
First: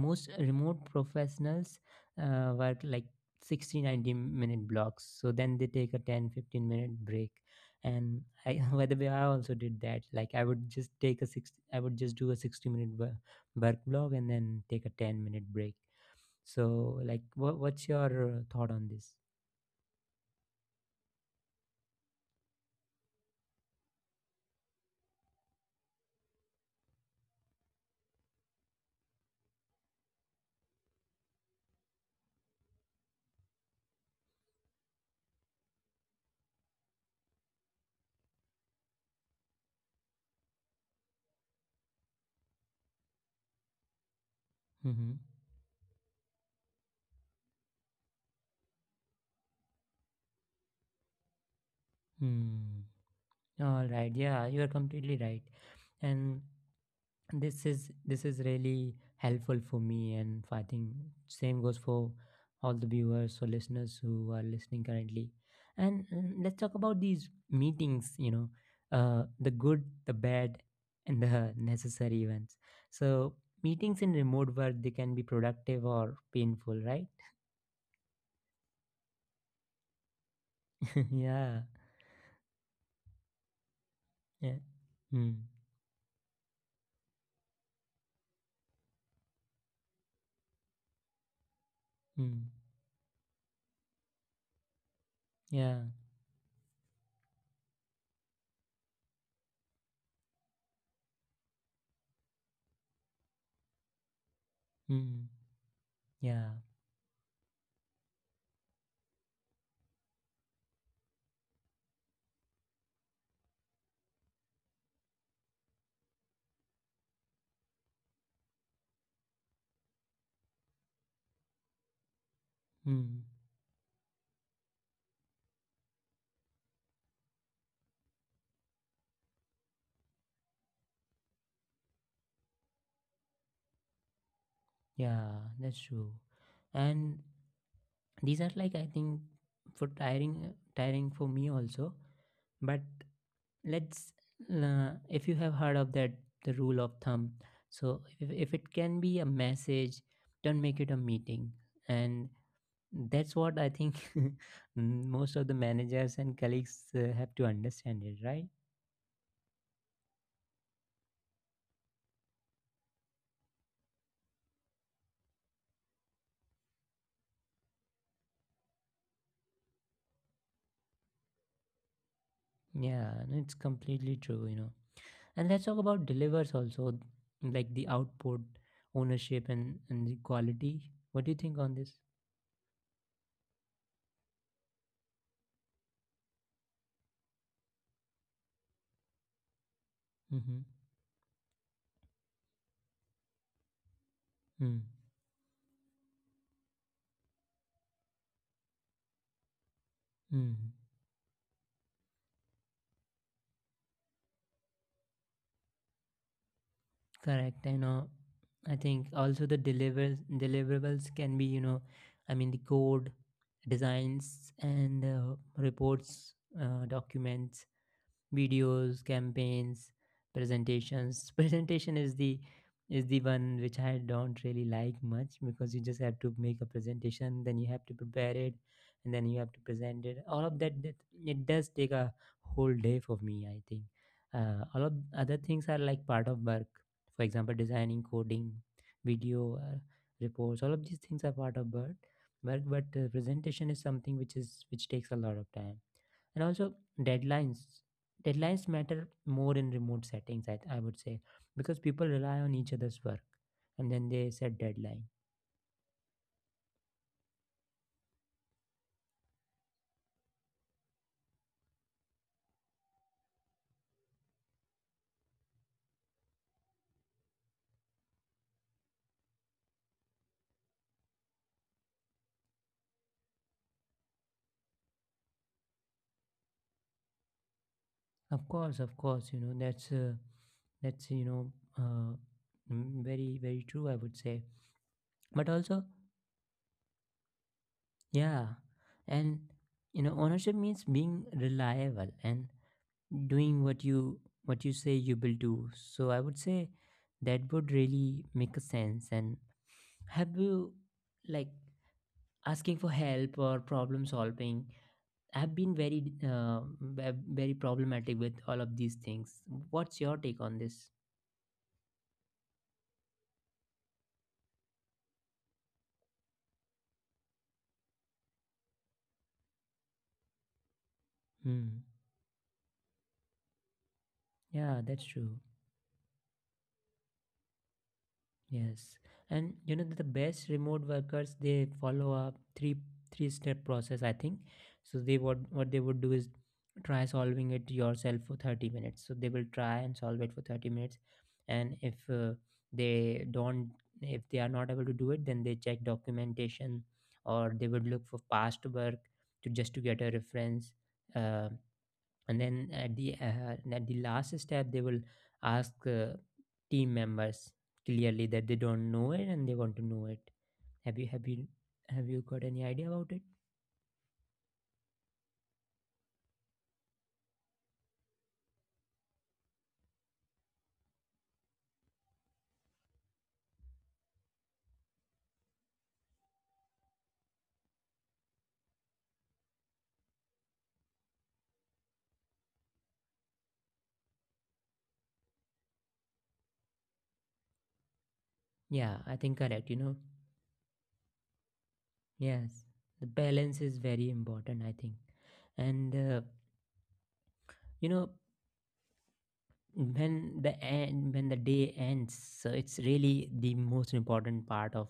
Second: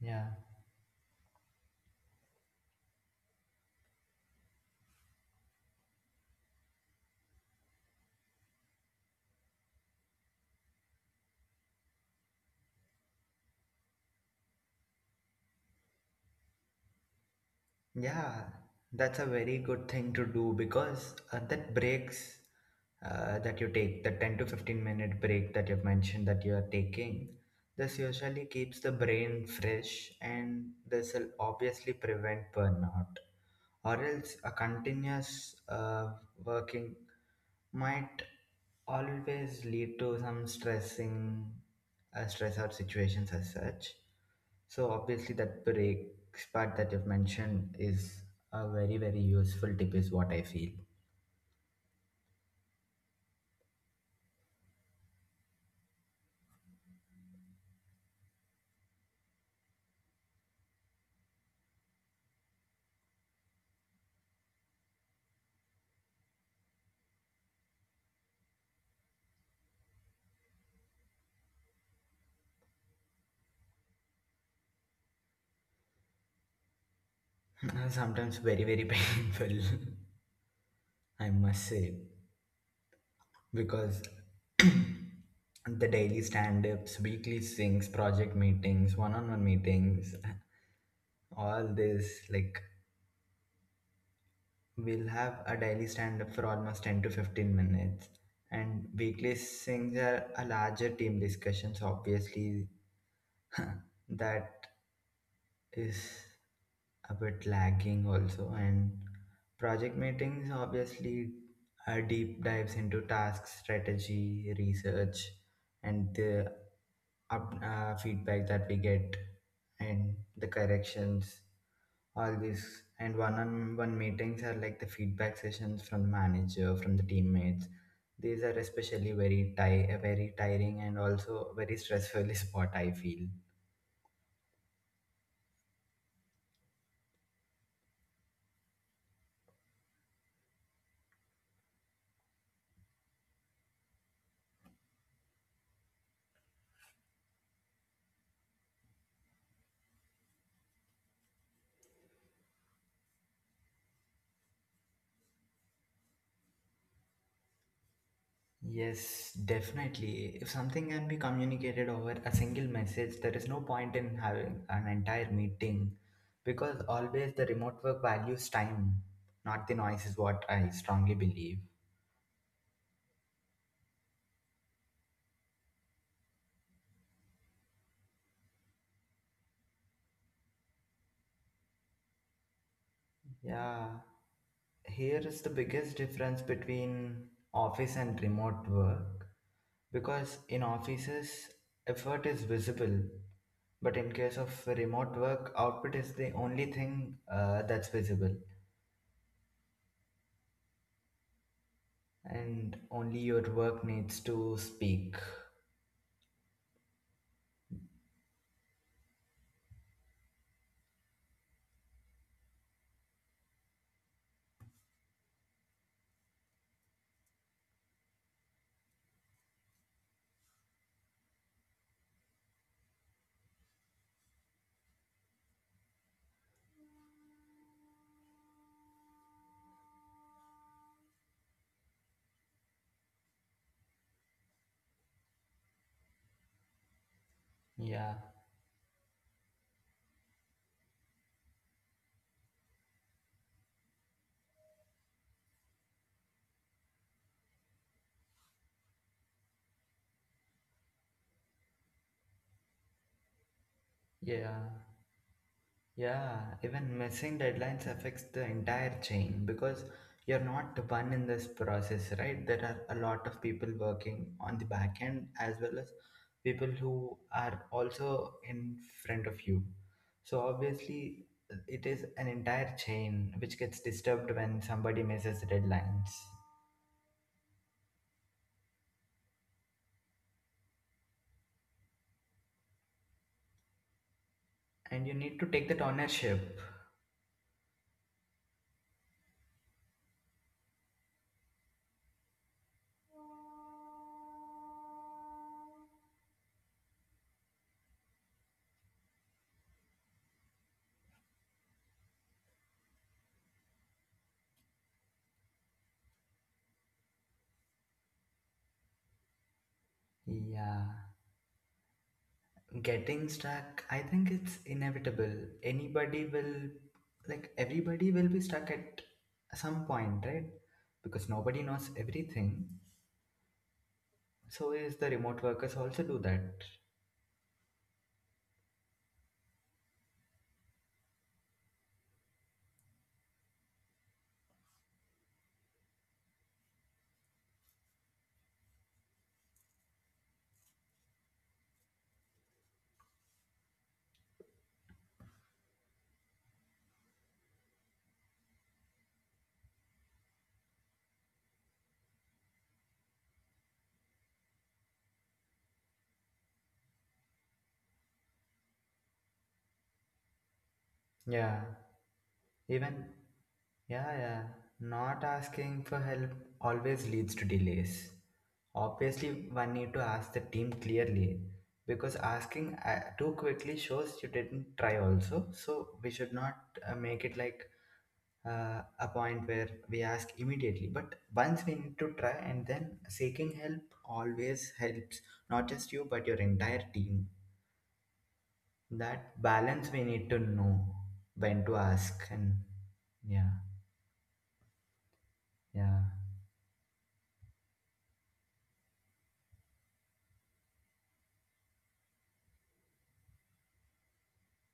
[SPEAKER 2] Yeah.
[SPEAKER 1] Most remote professionals work like 60-90 minute blocks, so then they take a 10-15 minute break. And I by the way, I also did that. Like I would just take a six I would just do a 60-minute wo- work block and then take a 10-minute break. So like what, what's your
[SPEAKER 2] Yeah,
[SPEAKER 1] thought on this.
[SPEAKER 2] that's a very good thing to do, because that breaks that you take, the 10 to 15 minute break that you've mentioned that you are taking, this usually keeps the brain fresh and this will obviously prevent burnout. Or else a continuous working might always lead to some stressing stress or situations as such. So
[SPEAKER 1] Mm-hmm.
[SPEAKER 2] obviously that breaks part that you've mentioned is a very very useful tip is what I feel.
[SPEAKER 1] Hmm. All right, yeah, you are completely right. And this is really helpful for me, and I think same goes for all the viewers or listeners who are listening currently. And mm, let's talk about these meetings, you know. The good, the bad, and the necessary ones. So meetings in remote work, they can be productive or painful, right.
[SPEAKER 2] Sometimes very very painful, I
[SPEAKER 1] Yeah.
[SPEAKER 2] must say, because
[SPEAKER 1] Yeah. Mm.
[SPEAKER 2] the daily stand-ups, weekly syncs, project meetings, one-on-one meetings, all this
[SPEAKER 1] Mm.
[SPEAKER 2] like, we'll have a
[SPEAKER 1] Yeah.
[SPEAKER 2] daily stand up for almost 10 to 15 minutes. And weekly things are a larger team discussions, obviously. That
[SPEAKER 1] Mm.
[SPEAKER 2] is
[SPEAKER 1] Yeah.
[SPEAKER 2] a bit lagging also. And project meetings obviously are deep dives into task strategy research and the feedback that we get and the corrections, all these.
[SPEAKER 1] Mm.
[SPEAKER 2] And one-on-one meetings are like the feedback sessions from the manager, from the teammates. These are especially very tiring and also very stressful is what I feel.
[SPEAKER 1] Yeah, that's true. And these are like, I think, for tiring for me also. But let's if you have heard of that, the rule of thumb. So if it can be a message, don't make it a meeting. And that's what I think. Most of the managers and colleagues have to understand it, right.
[SPEAKER 2] Yes, definitely. If something can be communicated over a single message, there is no point in having an entire meeting, because always the remote work values time, not the noise, is what I strongly believe.
[SPEAKER 1] Yeah, and it's completely true, you know. And let's talk about delivers also, like the output, ownership, and the quality. What do you think on this?
[SPEAKER 2] Yeah, here is the biggest difference between office and remote work, because
[SPEAKER 1] Mm-hmm.
[SPEAKER 2] in offices, effort is visible, but in case
[SPEAKER 1] Hmm.
[SPEAKER 2] of remote work, output is the only thing that's visible.
[SPEAKER 1] Mm,
[SPEAKER 2] And only your work needs to speak.
[SPEAKER 1] correct. You know, I think also the deliverables can be, you know, I mean the code, designs, and reports, documents, videos, campaigns, presentations. Presentation is the one which I don't really like much, because you just have to make a presentation, then you have to prepare it, and then you have to present it, all of that. It does take a whole day for me, I think. All of other things are like part of work. For example, designing,
[SPEAKER 2] Yeah,
[SPEAKER 1] coding, video, reports, all of these things are part of work. But presentation is something which is which takes a lot of time. And also, deadlines deadlines matter more in remote settings, I would say, because people rely on each other's work, and then they set
[SPEAKER 2] yeah,
[SPEAKER 1] deadline.
[SPEAKER 2] yeah. Even missing deadlines affects the entire chain, because you're not the one in this process, right? There are a lot of people working on the back end, as well as people who are also in front of you. So obviously, it is an entire chain which gets disturbed when somebody misses deadlines,
[SPEAKER 1] Of course, of course, you know, that's you know uh, mm, very very true, I would say.
[SPEAKER 2] and you
[SPEAKER 1] But
[SPEAKER 2] need to take
[SPEAKER 1] also
[SPEAKER 2] that ownership.
[SPEAKER 1] yeah. And you know, ownership means being reliable and doing what you say you will do. So I would say that would really make a sense. And have you like asking for help or problem solving, I've been very very problematic with all of these things. What's your take on this?
[SPEAKER 2] Yeah. Getting stuck, I think it's inevitable. Anybody will, like, everybody will be stuck at some point, right? Because nobody
[SPEAKER 1] Hmm.
[SPEAKER 2] knows everything. So,
[SPEAKER 1] Yeah,
[SPEAKER 2] is
[SPEAKER 1] that's
[SPEAKER 2] the
[SPEAKER 1] true.
[SPEAKER 2] remote workers also do that?
[SPEAKER 1] Yes, and you know, the best remote workers, they follow a three step process, I think. So they what they would do is try solving it yourself for 30 minutes. So they will try and solve it for 30 minutes, and if they don't if they are not able to do it, then they check documentation, or they would look for past work to just to get a reference. Um, and then at the last step, they will ask team members clearly that they don't know it and they want to know it. Have you have you
[SPEAKER 2] Yeah.
[SPEAKER 1] have you got any idea about
[SPEAKER 2] Even,
[SPEAKER 1] it?
[SPEAKER 2] yeah, yeah. Not asking for help always leads to delays. Obviously, one need to ask the team clearly, because asking too quickly shows you didn't try also. So, we should not make it like a point where we ask immediately, but once we need to try and then seeking help always helps, not just you but your entire team.
[SPEAKER 1] Yeah, I think
[SPEAKER 2] That
[SPEAKER 1] correct, you know.
[SPEAKER 2] balance we need to know, when to ask
[SPEAKER 1] Yes,
[SPEAKER 2] and
[SPEAKER 1] the balance
[SPEAKER 2] yeah,
[SPEAKER 1] is very important, I think. And
[SPEAKER 2] yeah,
[SPEAKER 1] you know when the end, when the day ends. So it's really the most important part of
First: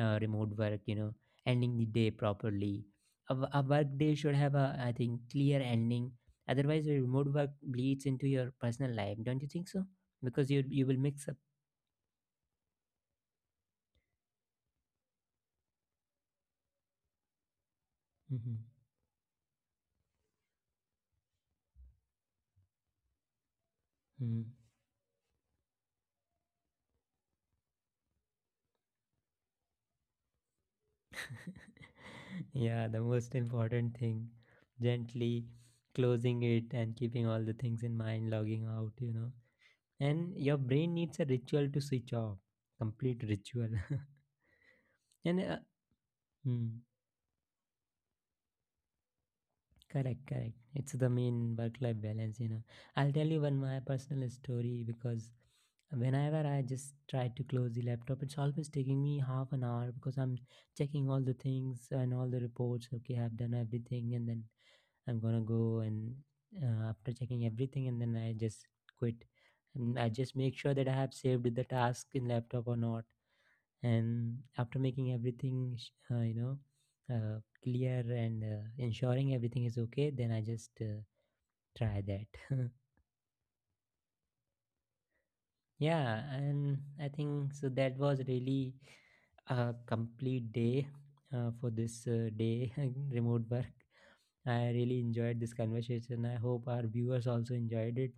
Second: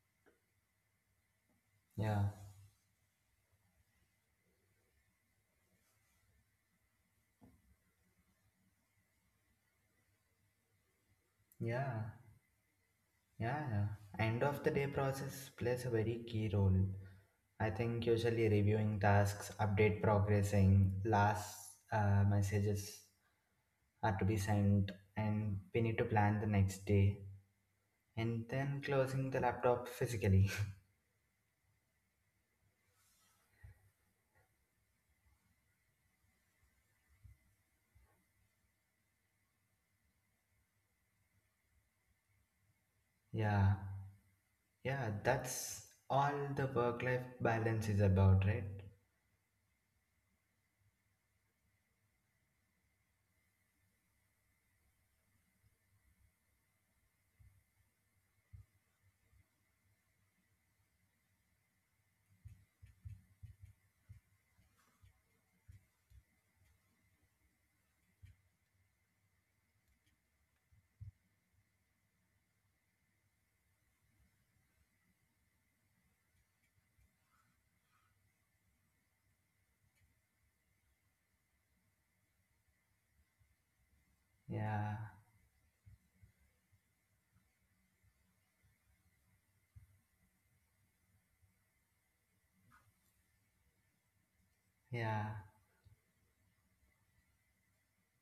[SPEAKER 1] remote work, you know, ending the day
[SPEAKER 2] yeah,
[SPEAKER 1] properly. A work day should have a, I think, clear ending, otherwise the remote work bleeds into your personal life, don't you think so? Because you will mix up.
[SPEAKER 2] yeah. Yeah, end of the day process plays a very key role. I think usually
[SPEAKER 1] Mhm.
[SPEAKER 2] reviewing tasks, update progressing, last messages are to be
[SPEAKER 1] Mhm.
[SPEAKER 2] sent, and we need to plan the next day, and then closing the laptop physically.
[SPEAKER 1] Yeah, the most important thing, gently closing it and keeping all the things in mind, logging out, you know. And your brain needs a ritual to switch off, complete
[SPEAKER 2] Yeah,
[SPEAKER 1] ritual.
[SPEAKER 2] yeah,
[SPEAKER 1] And uh,
[SPEAKER 2] that's all the work life balance is about, right?
[SPEAKER 1] correct, correct. It's the main work-life balance, you know. I'll tell you one my personal story because whenever I just try to close the laptop, it's always taking me half an hour, because I'm checking all the things and all the reports. Okay, I've done everything, and then I'm gonna go, and after checking everything, and then I just quit. And I just make sure that I have saved the task in laptop or not. And after making everything clear, and ensuring everything is okay, then I just try that.
[SPEAKER 2] Yeah,
[SPEAKER 1] Yeah, and I think so that was really a complete day for this day remote work. I really
[SPEAKER 2] yeah.
[SPEAKER 1] enjoyed this conversation, I hope our viewers also enjoyed it.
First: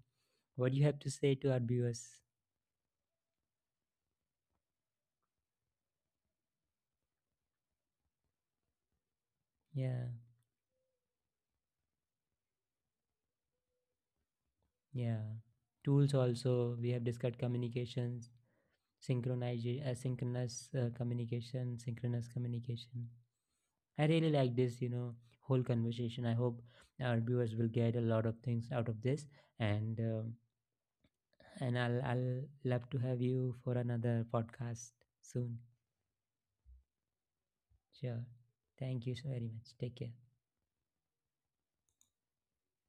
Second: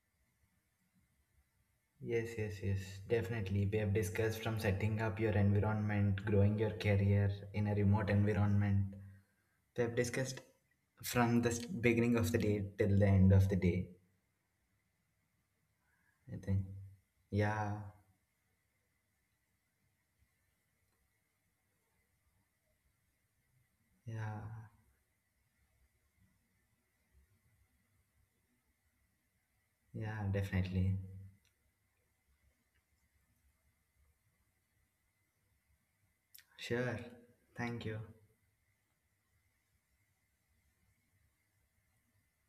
[SPEAKER 1] What do you have to say to our viewers?
[SPEAKER 2] Yes, yes, yes, definitely. We have discussed from setting up your environment, growing your career in a remote environment. We have
[SPEAKER 1] Yeah.
[SPEAKER 2] discussed from the beginning of the day till the end of the day,
[SPEAKER 1] Yeah, tools
[SPEAKER 2] I think.
[SPEAKER 1] also we have discussed,
[SPEAKER 2] Yeah,
[SPEAKER 1] communications, synchronization, asynchronous communication, synchronous communication. I really
[SPEAKER 2] yeah,
[SPEAKER 1] like this, you know, whole conversation. I hope our viewers will get a lot of things out of this, and
[SPEAKER 2] yeah,
[SPEAKER 1] um,
[SPEAKER 2] definitely.
[SPEAKER 1] and I'll love to have you for another podcast soon.
[SPEAKER 2] Sure. Thank you.
[SPEAKER 1] Sure. Thank you so very much. Take care.